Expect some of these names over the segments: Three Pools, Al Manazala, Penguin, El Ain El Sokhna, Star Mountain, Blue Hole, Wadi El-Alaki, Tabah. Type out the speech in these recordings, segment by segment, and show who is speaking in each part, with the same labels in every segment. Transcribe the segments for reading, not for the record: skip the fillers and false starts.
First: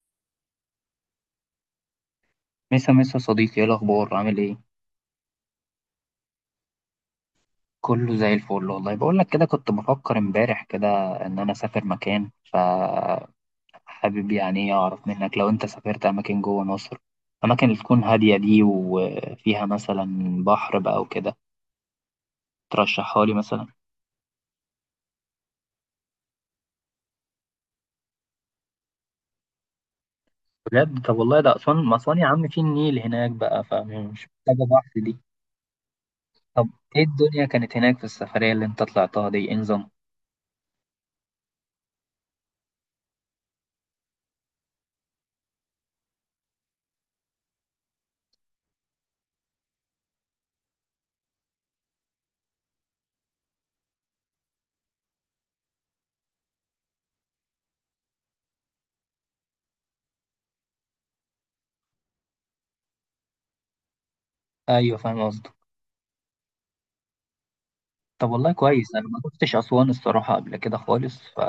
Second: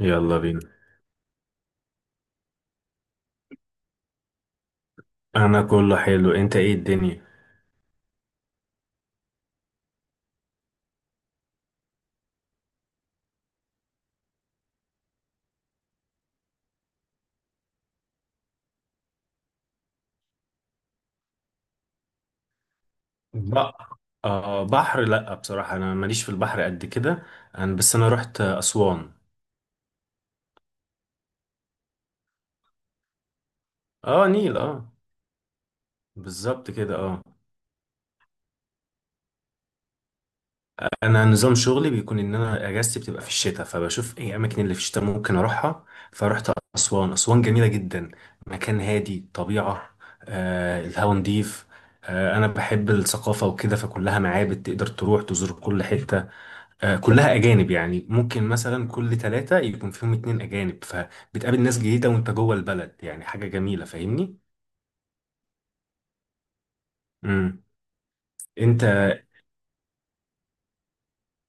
Speaker 1: يلا بينا.
Speaker 2: مسا مسا صديقي، ايه الاخبار؟ عامل ايه؟
Speaker 1: انا كله حلو، انت ايه الدنيا؟
Speaker 2: كله زي الفل. والله بقول لك كده، كنت بفكر امبارح كده ان انا اسافر مكان، فحابب يعني اعرف منك لو انت سافرت اماكن جوه مصر، اماكن اللي تكون هاديه دي وفيها مثلا بحر بقى وكده، ترشحها لي مثلا.
Speaker 1: بقى آه، بحر لا بصراحة انا ماليش في البحر قد كده. انا رحت اسوان.
Speaker 2: بجد؟ طب والله ده اسوان، ما اسوان يا عم في النيل هناك بقى، فمش
Speaker 1: اه نيل،
Speaker 2: محتاجه
Speaker 1: اه
Speaker 2: بحر دي. طب
Speaker 1: بالظبط كده
Speaker 2: ايه
Speaker 1: اه.
Speaker 2: الدنيا كانت هناك في السفريه اللي انت طلعتها دي، انظم؟
Speaker 1: انا نظام شغلي بيكون ان انا اجازتي بتبقى في الشتاء، فبشوف ايه اماكن اللي في الشتاء ممكن اروحها. فرحت اسوان. اسوان جميلة جدا، مكان هادي، طبيعة، آه الهوا نضيف. آه انا بحب الثقافة وكده، فكلها معابد تقدر تروح تزور كل حتة. كلها أجانب، يعني ممكن مثلا كل ثلاثة يكون فيهم اتنين أجانب، فبتقابل ناس جديدة وأنت جوه البلد، يعني حاجة جميلة، فاهمني؟
Speaker 2: ايوه فاهم قصدك.
Speaker 1: امم
Speaker 2: طب والله
Speaker 1: أنت
Speaker 2: كويس، انا ما كنتش اسوان الصراحه قبل كده خالص. ف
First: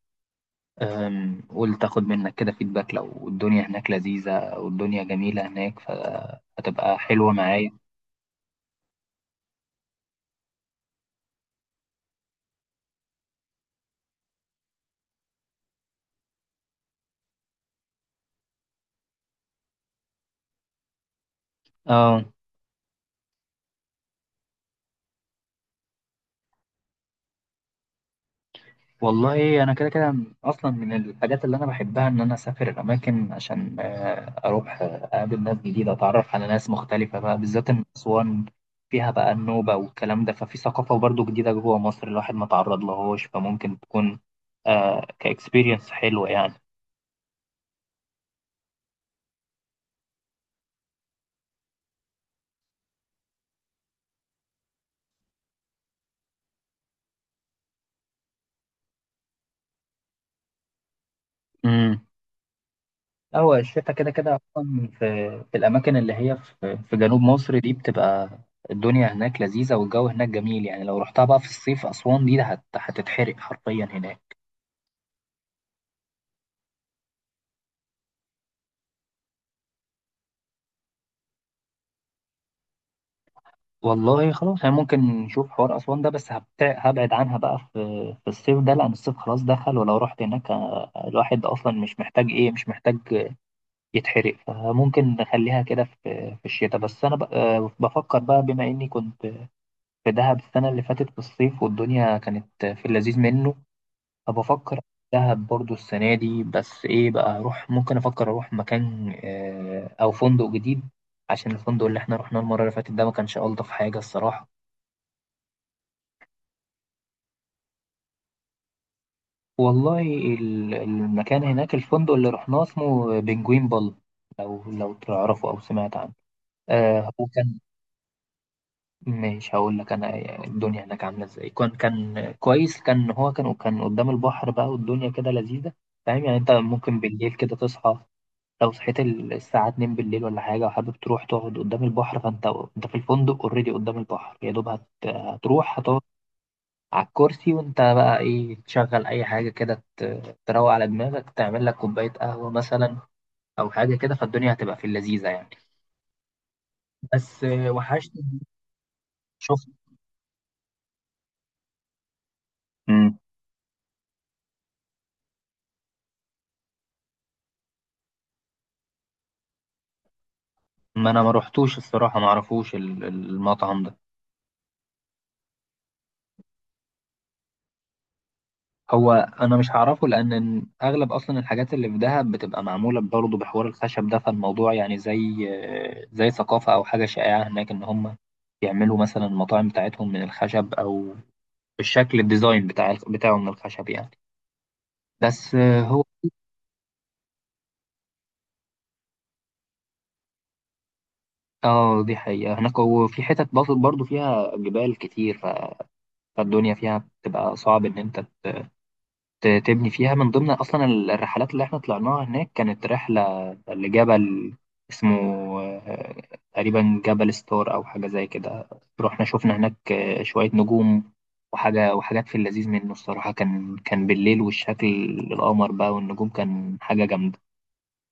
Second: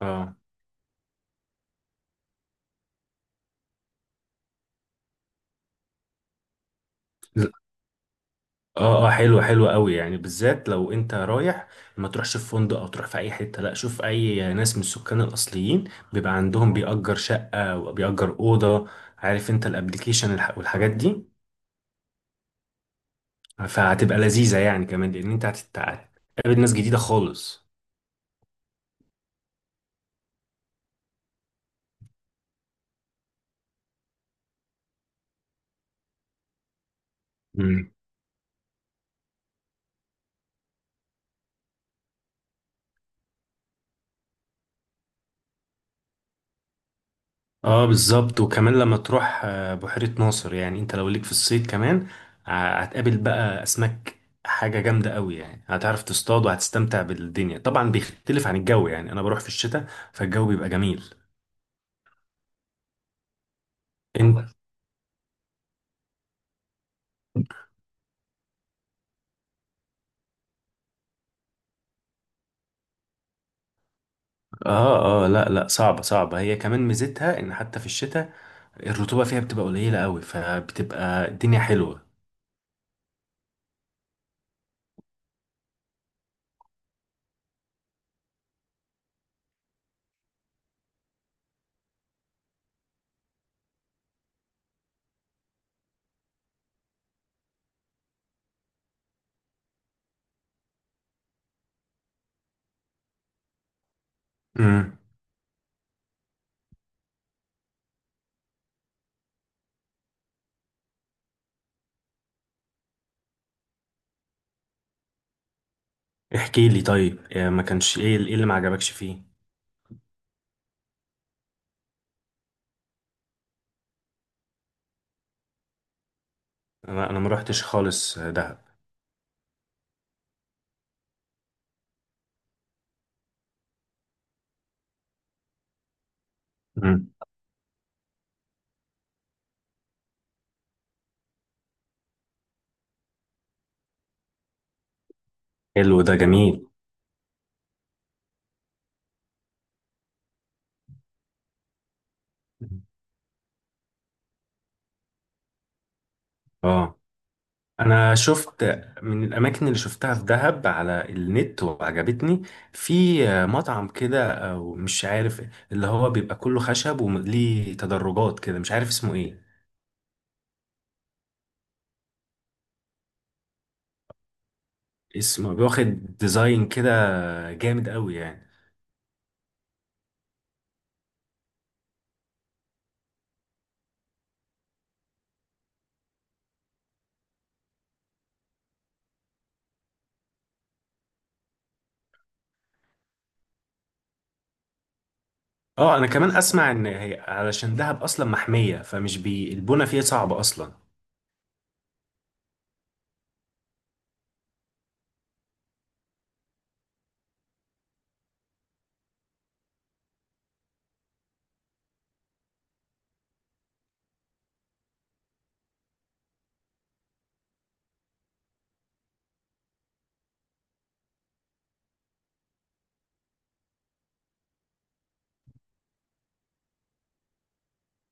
Speaker 1: اه.
Speaker 2: قول تاخد منك كده فيدباك، لو الدنيا هناك لذيذة والدنيا جميلة هناك فهتبقى حلوة
Speaker 1: لا،
Speaker 2: معايا.
Speaker 1: اه اه، حلوة حلوة قوي يعني، بالذات لو أنت رايح ما تروحش في فندق أو تروح في أي حتة، لا شوف أي ناس من السكان الأصليين بيبقى عندهم بيأجر شقة وبيأجر أوضة. عارف أنت الأبليكيشن والحاجات دي؟
Speaker 2: اه،
Speaker 1: فهتبقى لذيذة يعني، كمان لأن أنت هتتقابل ناس جديدة خالص.
Speaker 2: والله انا كده كده اصلا من الحاجات اللي انا بحبها ان انا اسافر اماكن، عشان اروح، اقابل ناس جديدة، اتعرف على ناس مختلفة، بقى بالذات ان اسوان فيها بقى النوبة والكلام ده، ففي ثقافة برضو جديدة جوه مصر الواحد ما تعرض لهوش، فممكن تكون آه كاكسبيرينس حلوة يعني.
Speaker 1: اه بالظبط. وكمان لما تروح بحيرة ناصر يعني، انت لو ليك في الصيد كمان هتقابل بقى اسماك، حاجة جامدة قوي يعني. هتعرف تصطاد وهتستمتع بالدنيا، طبعا بيختلف عن الجو يعني، انا بروح في الشتاء فالجو بيبقى جميل.
Speaker 2: مم. هو الشتاء كده كده
Speaker 1: انت
Speaker 2: أصلا في الأماكن اللي هي في في جنوب مصر دي، بتبقى الدنيا هناك لذيذة والجو هناك جميل. يعني لو رحتها بقى في الصيف، أسوان دي هتتحرق حرفيا هناك.
Speaker 1: اه اه. لا لا، صعبة صعبة. هي كمان ميزتها ان حتى في الشتاء الرطوبة فيها بتبقى قليلة قوي، فبتبقى الدنيا حلوة.
Speaker 2: والله خلاص، يعني ممكن نشوف حوار أسوان ده، بس هبتع- هبعد عنها بقى في في الصيف ده، لأن الصيف خلاص دخل، ولو رحت هناك الواحد أصلا مش محتاج إيه، مش محتاج يتحرق، فممكن نخليها كده في في الشتاء. بس أنا بفكر بقى، بما إني كنت في دهب السنة اللي فاتت في الصيف والدنيا كانت في اللذيذ منه. طب افكر
Speaker 1: امم
Speaker 2: دهب برضو السنه دي، بس ايه بقى اروح، ممكن افكر اروح مكان او فندق جديد، عشان الفندق اللي احنا رحناه المره اللي فاتت ده ما كانش الطف حاجه الصراحه.
Speaker 1: احكي لي طيب، ما كانش ايه، ايه اللي ما عجبكش فيه؟
Speaker 2: والله المكان هناك، الفندق اللي رحناه اسمه بنجوين بال، لو لو تعرفه او سمعت عنه. آه
Speaker 1: انا
Speaker 2: هو
Speaker 1: ما
Speaker 2: كان،
Speaker 1: روحتش خالص دهب.
Speaker 2: مش هقول لك انا الدنيا هناك عامله ازاي، كان كويس، كان هو كان قدام البحر بقى والدنيا كده لذيذه. فاهم يعني؟ انت ممكن
Speaker 1: امم
Speaker 2: بالليل كده تصحى، لو صحيت الساعة 2 بالليل ولا حاجة وحابب تروح تقعد قدام البحر، فأنت أنت في الفندق أوريدي قدام البحر، يا دوب هتروح هتقعد
Speaker 1: حلو، ده جميل.
Speaker 2: على الكرسي، وأنت بقى إيه، تشغل أي حاجة كده، تروق على دماغك، تعمل لك كوباية قهوة مثلا، أو حاجة كده، فالدنيا هتبقى في اللذيذة يعني.
Speaker 1: اه
Speaker 2: بس
Speaker 1: انا
Speaker 2: وحشني.
Speaker 1: شفت من
Speaker 2: شفت.
Speaker 1: الاماكن اللي شفتها في دهب على النت وعجبتني،
Speaker 2: مم.
Speaker 1: في مطعم كده او مش عارف اللي هو بيبقى كله خشب وليه تدرجات كده، مش عارف اسمه ايه.
Speaker 2: ما أنا ما روحتوش الصراحة، ما أعرفوش المطعم ده.
Speaker 1: اسمه بياخد ديزاين كده جامد قوي يعني.
Speaker 2: هو انا مش هعرفه، لان اغلب اصلا الحاجات اللي في دهب بتبقى معموله برضه بحوار الخشب ده، فالموضوع يعني زي زي ثقافه او حاجه شائعه هناك، ان هم يعملوا مثلا المطاعم بتاعتهم من الخشب، او الشكل الديزاين بتاعه من الخشب يعني. بس آه،
Speaker 1: اه
Speaker 2: هو
Speaker 1: انا كمان اسمع ان هي علشان دهب اصلا محمية، فمش بي البنى فيها صعبة اصلا.
Speaker 2: اه، دي حقيقة هناك. وفي حتت برضه فيها جبال كتير، فالدنيا فيها بتبقى صعب ان انت تبني فيها. من ضمن أصلا الرحلات اللي احنا طلعناها هناك كانت رحلة لجبل اسمه آه، تقريبا جبل ستار أو حاجة زي كده. رحنا شفنا هناك شوية نجوم وحاجة، وحاجات في اللذيذ منه الصراحة. كان كان بالليل، والشكل، القمر بقى والنجوم، كان حاجة جامدة.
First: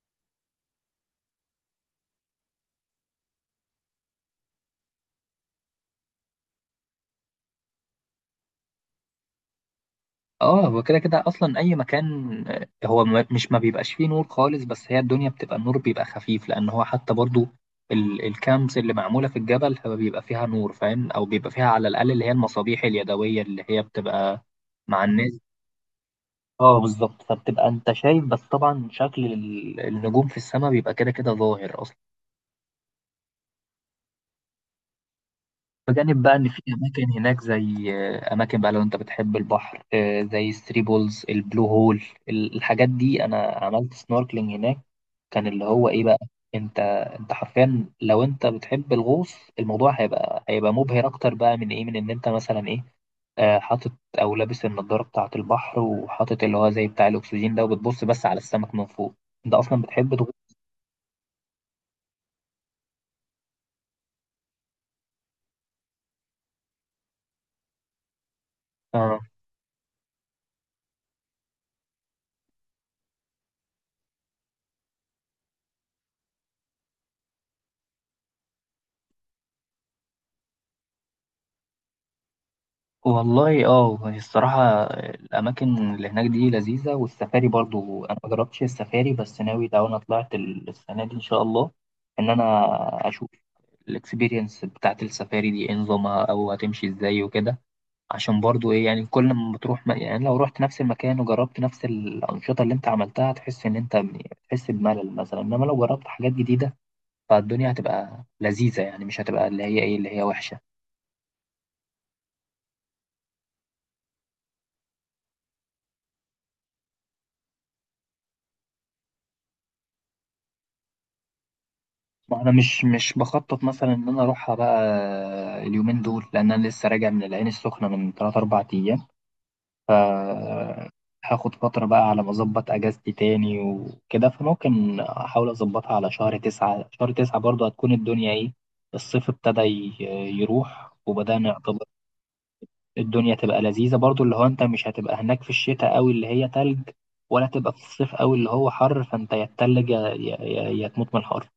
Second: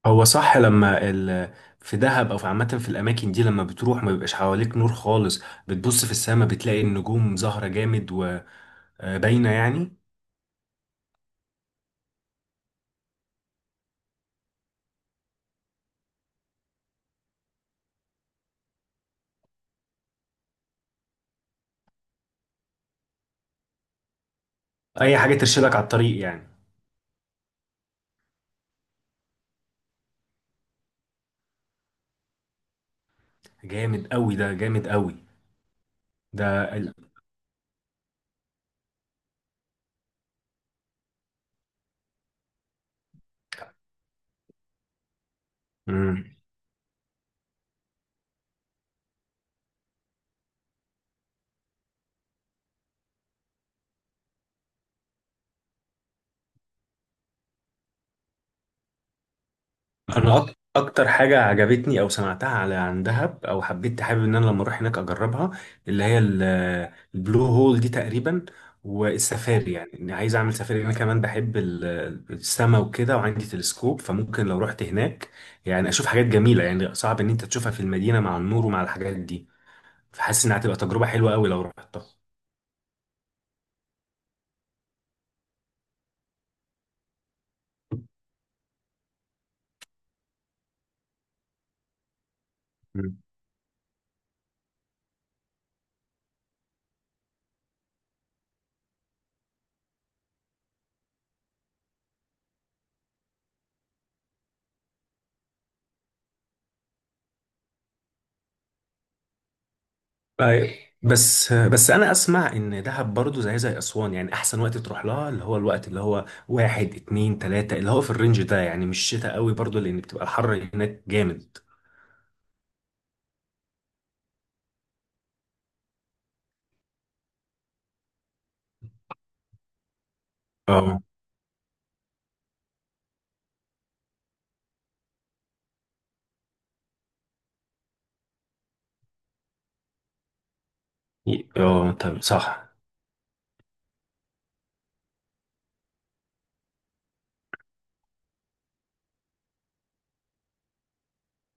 Speaker 1: هو صح، لما في دهب او في عامه في الاماكن دي، لما بتروح ما بيبقاش حواليك نور خالص. بتبص في السماء بتلاقي النجوم ظاهره جامد وباينه يعني،
Speaker 2: اه، هو كده كده اصلا اي مكان هو مش ما بيبقاش فيه نور خالص، بس هي الدنيا بتبقى النور بيبقى خفيف، لان هو حتى برضو الكامبس اللي معموله في الجبل هو بيبقى فيها نور، فاهم؟ او بيبقى فيها على الاقل اللي هي المصابيح اليدويه اللي هي بتبقى مع
Speaker 1: اي حاجه
Speaker 2: الناس.
Speaker 1: ترشدك على الطريق يعني.
Speaker 2: اه بالظبط، فبتبقى انت شايف، بس طبعا شكل النجوم في السماء بيبقى كده كده ظاهر،
Speaker 1: جامد قوي، ده جامد قوي.
Speaker 2: بجانب بقى
Speaker 1: ده
Speaker 2: ان في
Speaker 1: ال...
Speaker 2: اماكن هناك زي اماكن بقى، لو انت بتحب البحر زي الثري بولز، البلو هول، الحاجات دي، انا عملت سنوركلينج هناك، كان اللي هو ايه بقى.
Speaker 1: مم.
Speaker 2: انت انت حرفيا لو انت بتحب الغوص، الموضوع هيبقى مبهر اكتر بقى من ايه، من ان انت مثلا ايه حاطط او لابس النضاره بتاعه البحر، وحاطط اللي هو زي بتاع الاكسجين ده، وبتبص بس على السمك من فوق. انت اصلا بتحب
Speaker 1: انا اكتر حاجه عجبتني او سمعتها على عن دهب او حبيت حابب ان انا لما اروح هناك اجربها، اللي هي البلو هول دي تقريبا،
Speaker 2: تغوص.
Speaker 1: والسفاري. يعني إني عايز اعمل سفاري. انا كمان بحب السما وكده، وعندي تلسكوب، فممكن لو رحت هناك يعني اشوف حاجات جميله، يعني صعب ان انت تشوفها في المدينه مع النور ومع الحاجات دي. فحاسس انها هتبقى تجربه حلوه قوي لو رحتها.
Speaker 2: والله اه، هي الصراحة الأماكن اللي هناك دي لذيذة، والسفاري برضو أنا مجربتش السفاري، بس ناوي لو أنا طلعت السنة دي إن شاء الله، إن أنا أشوف الإكسبيرينس بتاعت السفاري دي إيه نظامها، أو هتمشي إزاي وكده. عشان برضو إيه، يعني كل ما بتروح يعني لو رحت نفس المكان وجربت نفس الأنشطة اللي أنت عملتها، هتحس إن أنت بتحس بملل مثلا، إنما لو جربت حاجات جديدة فالدنيا هتبقى لذيذة يعني، مش هتبقى اللي هي إيه، اللي هي
Speaker 1: أيوة.
Speaker 2: وحشة.
Speaker 1: بس انا اسمع ان دهب برضو زي زي اسوان يعني، احسن وقت تروح لها اللي هو الوقت اللي هو واحد اتنين تلاتة، اللي هو في الرينج ده يعني، مش شتاء قوي برضو لان بتبقى الحر هناك جامد.
Speaker 2: ما انا مش بخطط مثلا ان انا اروحها بقى اليومين دول، لان انا لسه راجع من العين السخنه من 3 4 ايام. آه،
Speaker 1: اه.
Speaker 2: هاخد فتره بقى على ما اظبط اجازتي تاني وكده، فممكن احاول اظبطها على شهر 9. شهر 9 برضه هتكون الدنيا ايه، الصيف ابتدى يروح، وبدأنا يعتبر
Speaker 1: اه طب صح،
Speaker 2: الدنيا تبقى لذيذه برضه، اللي هو انت مش هتبقى هناك في الشتاء قوي اللي هي تلج، ولا تبقى في الصيف قوي اللي هو حر، فانت يا تتلج يا تموت من الحر.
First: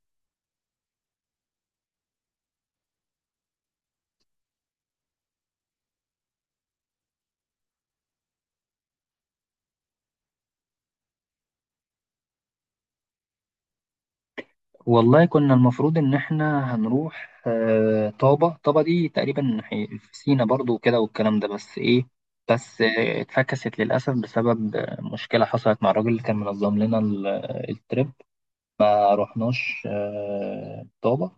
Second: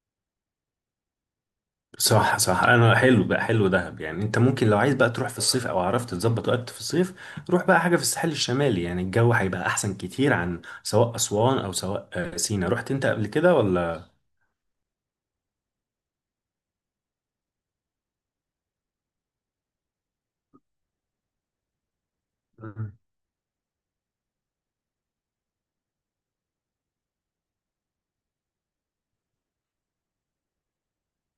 Speaker 1: صح صح. انا حلو بقى، حلو دهب يعني. انت ممكن لو عايز بقى تروح في الصيف، او عرفت تظبط وقت في الصيف روح بقى حاجة في الساحل الشمالي، يعني الجو هيبقى احسن كتير عن سواء اسوان او سواء سينا. رحت انت قبل كده ولا؟
Speaker 2: والله كنا المفروض إن إحنا هنروح طابة. طابة دي تقريبا في سينا برضو وكده والكلام ده، بس إيه، بس اتفكست للأسف بسبب مشكلة حصلت مع الراجل اللي كان منظم لنا الترip. ما رحناش طابة،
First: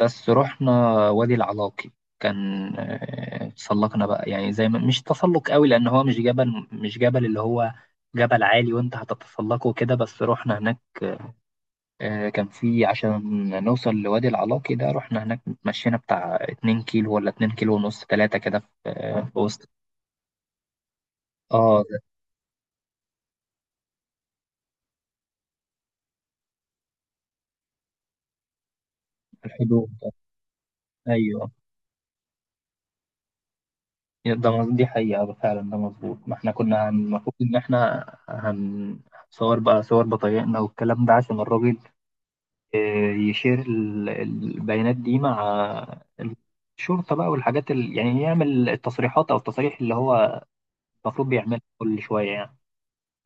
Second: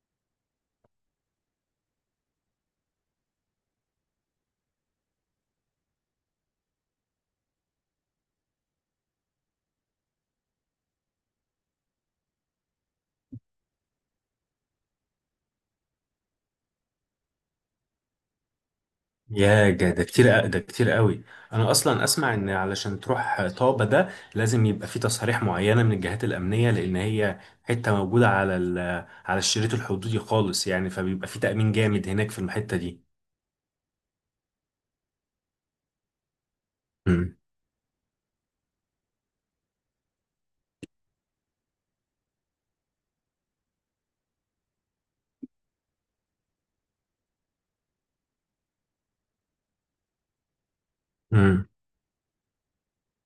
Speaker 2: بس رحنا وادي العلاقي. كان تسلقنا بقى يعني، زي ما مش تسلق قوي، لأن هو مش جبل اللي هو جبل عالي وأنت هتتسلقه كده، بس رحنا هناك كان في عشان نوصل لوادي العلاقي ده، رحنا هناك مشينا بتاع 2 كيلو ولا 2 كيلو ونص 3 كده، في في وسط.
Speaker 1: ده كتير، ده كتير قوي. انا
Speaker 2: اه، ده
Speaker 1: اصلا اسمع ان علشان تروح طابة ده لازم يبقى في تصاريح معينة من الجهات الامنية، لان هي حتة موجودة على على
Speaker 2: في
Speaker 1: الشريط
Speaker 2: الحدود ده.
Speaker 1: الحدودي خالص يعني، فبيبقى في
Speaker 2: ايوه،
Speaker 1: تأمين جامد هناك في الحتة دي.
Speaker 2: ده دي حقيقة فعلا، ده مظبوط. ما احنا كنا المفروض ان احنا هنصور بقى صور بطايقنا والكلام ده، عشان الراجل يشير البيانات دي مع الشرطة بقى، والحاجات يعني يعمل التصريحات او التصاريح اللي هو المفروض بيعملها
Speaker 1: امم
Speaker 2: كل شوية يعني.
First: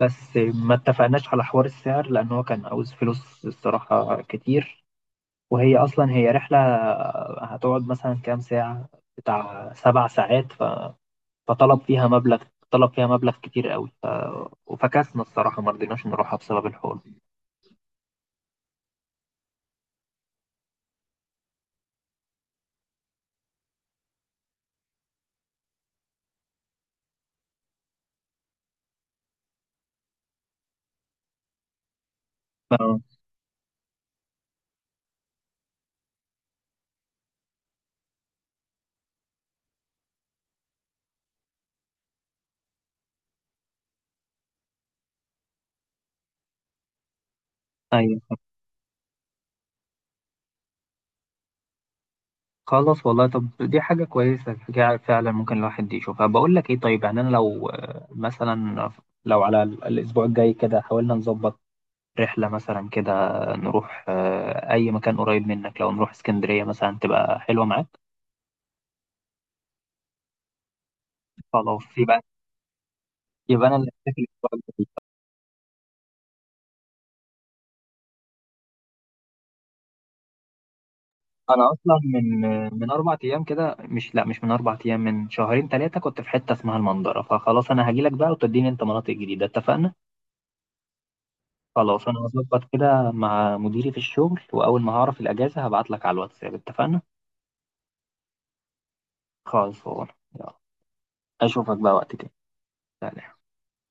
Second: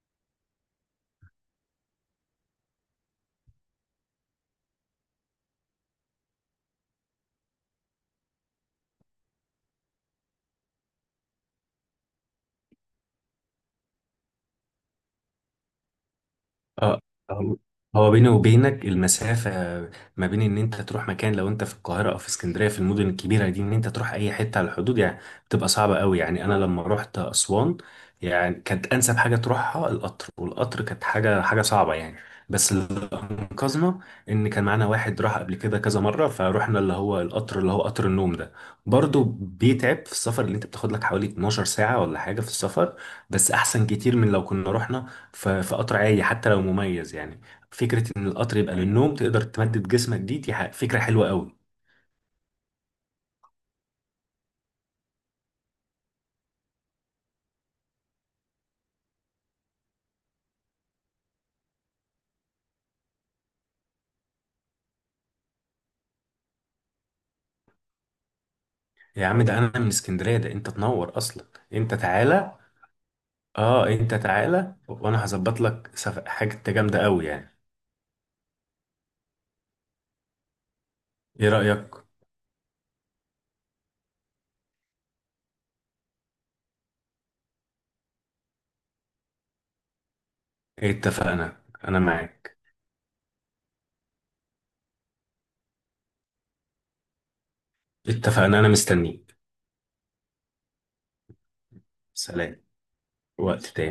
Speaker 2: بس ما اتفقناش على حوار السعر، لأن هو كان عاوز فلوس الصراحة كتير، وهي أصلا هي رحلة هتقعد مثلا كام ساعة، بتاع 7 ساعات، فطلب فيها مبلغ، طلب فيها مبلغ كتير قوي وفكسنا الصراحة ما رضيناش نروحها بسبب الحوار.
Speaker 1: اه. هو هو بيني وبينك المسافة ما بين ان انت تروح مكان لو انت في القاهرة او في اسكندرية في المدن الكبيرة دي، ان انت تروح اي حتة على الحدود يعني بتبقى صعبة قوي يعني. انا لما رحت اسوان يعني، كانت انسب حاجة تروحها القطر، والقطر كانت حاجة حاجة صعبة يعني. بس اللي
Speaker 2: ف-
Speaker 1: انقذنا ان كان معانا واحد راح قبل كده كذا مرة، فروحنا اللي هو القطر اللي هو قطر النوم ده. برضه بيتعب في السفر، اللي انت بتاخد لك حوالي 12 ساعة ولا حاجة في السفر، بس احسن كتير من لو كنا رحنا في قطر عادي حتى لو مميز يعني. فكرة
Speaker 2: أيوة.
Speaker 1: إن القطر يبقى للنوم تقدر تمدد جسمك، دي فكرة حلوة قوي.
Speaker 2: خلاص والله، طب دي حاجة كويسة، حاجة فعلا ممكن الواحد يشوفها. بقول لك إيه، طيب يعني أنا لو مثلا لو على الأسبوع الجاي كده حاولنا نظبط رحلة مثلا كده، نروح أي مكان قريب منك، لو نروح اسكندرية مثلا تبقى حلوة معاك.
Speaker 1: يا عم ده أنا من اسكندرية، ده أنت تنور أصلا.
Speaker 2: خلاص
Speaker 1: أنت
Speaker 2: يبقى،
Speaker 1: تعالى.
Speaker 2: يبقى أنا
Speaker 1: أه
Speaker 2: اللي
Speaker 1: أنت
Speaker 2: هحتفل الأسبوع
Speaker 1: تعالى
Speaker 2: اللي فات.
Speaker 1: وأنا هظبط لك حاجة جامدة قوي يعني. إيه
Speaker 2: أنا
Speaker 1: رأيك؟
Speaker 2: أصلا من، من أربع أيام كده، مش، لأ مش من أربع أيام، من شهرين تلاتة كنت في حتة اسمها المنظرة، فخلاص أنا هجيلك بقى وتديني أنت مناطق جديدة، اتفقنا؟
Speaker 1: اتفقنا، أنا
Speaker 2: خلاص أنا
Speaker 1: معاك.
Speaker 2: هظبط كده مع مديري في الشغل، وأول ما هعرف الأجازة هبعتلك على الواتساب، اتفقنا؟
Speaker 1: اتفقنا، أنا مستنيك.
Speaker 2: خلاص يلا، أشوفك بقى وقت تاني.
Speaker 1: سلام.
Speaker 2: سلام.
Speaker 1: وقت تاني.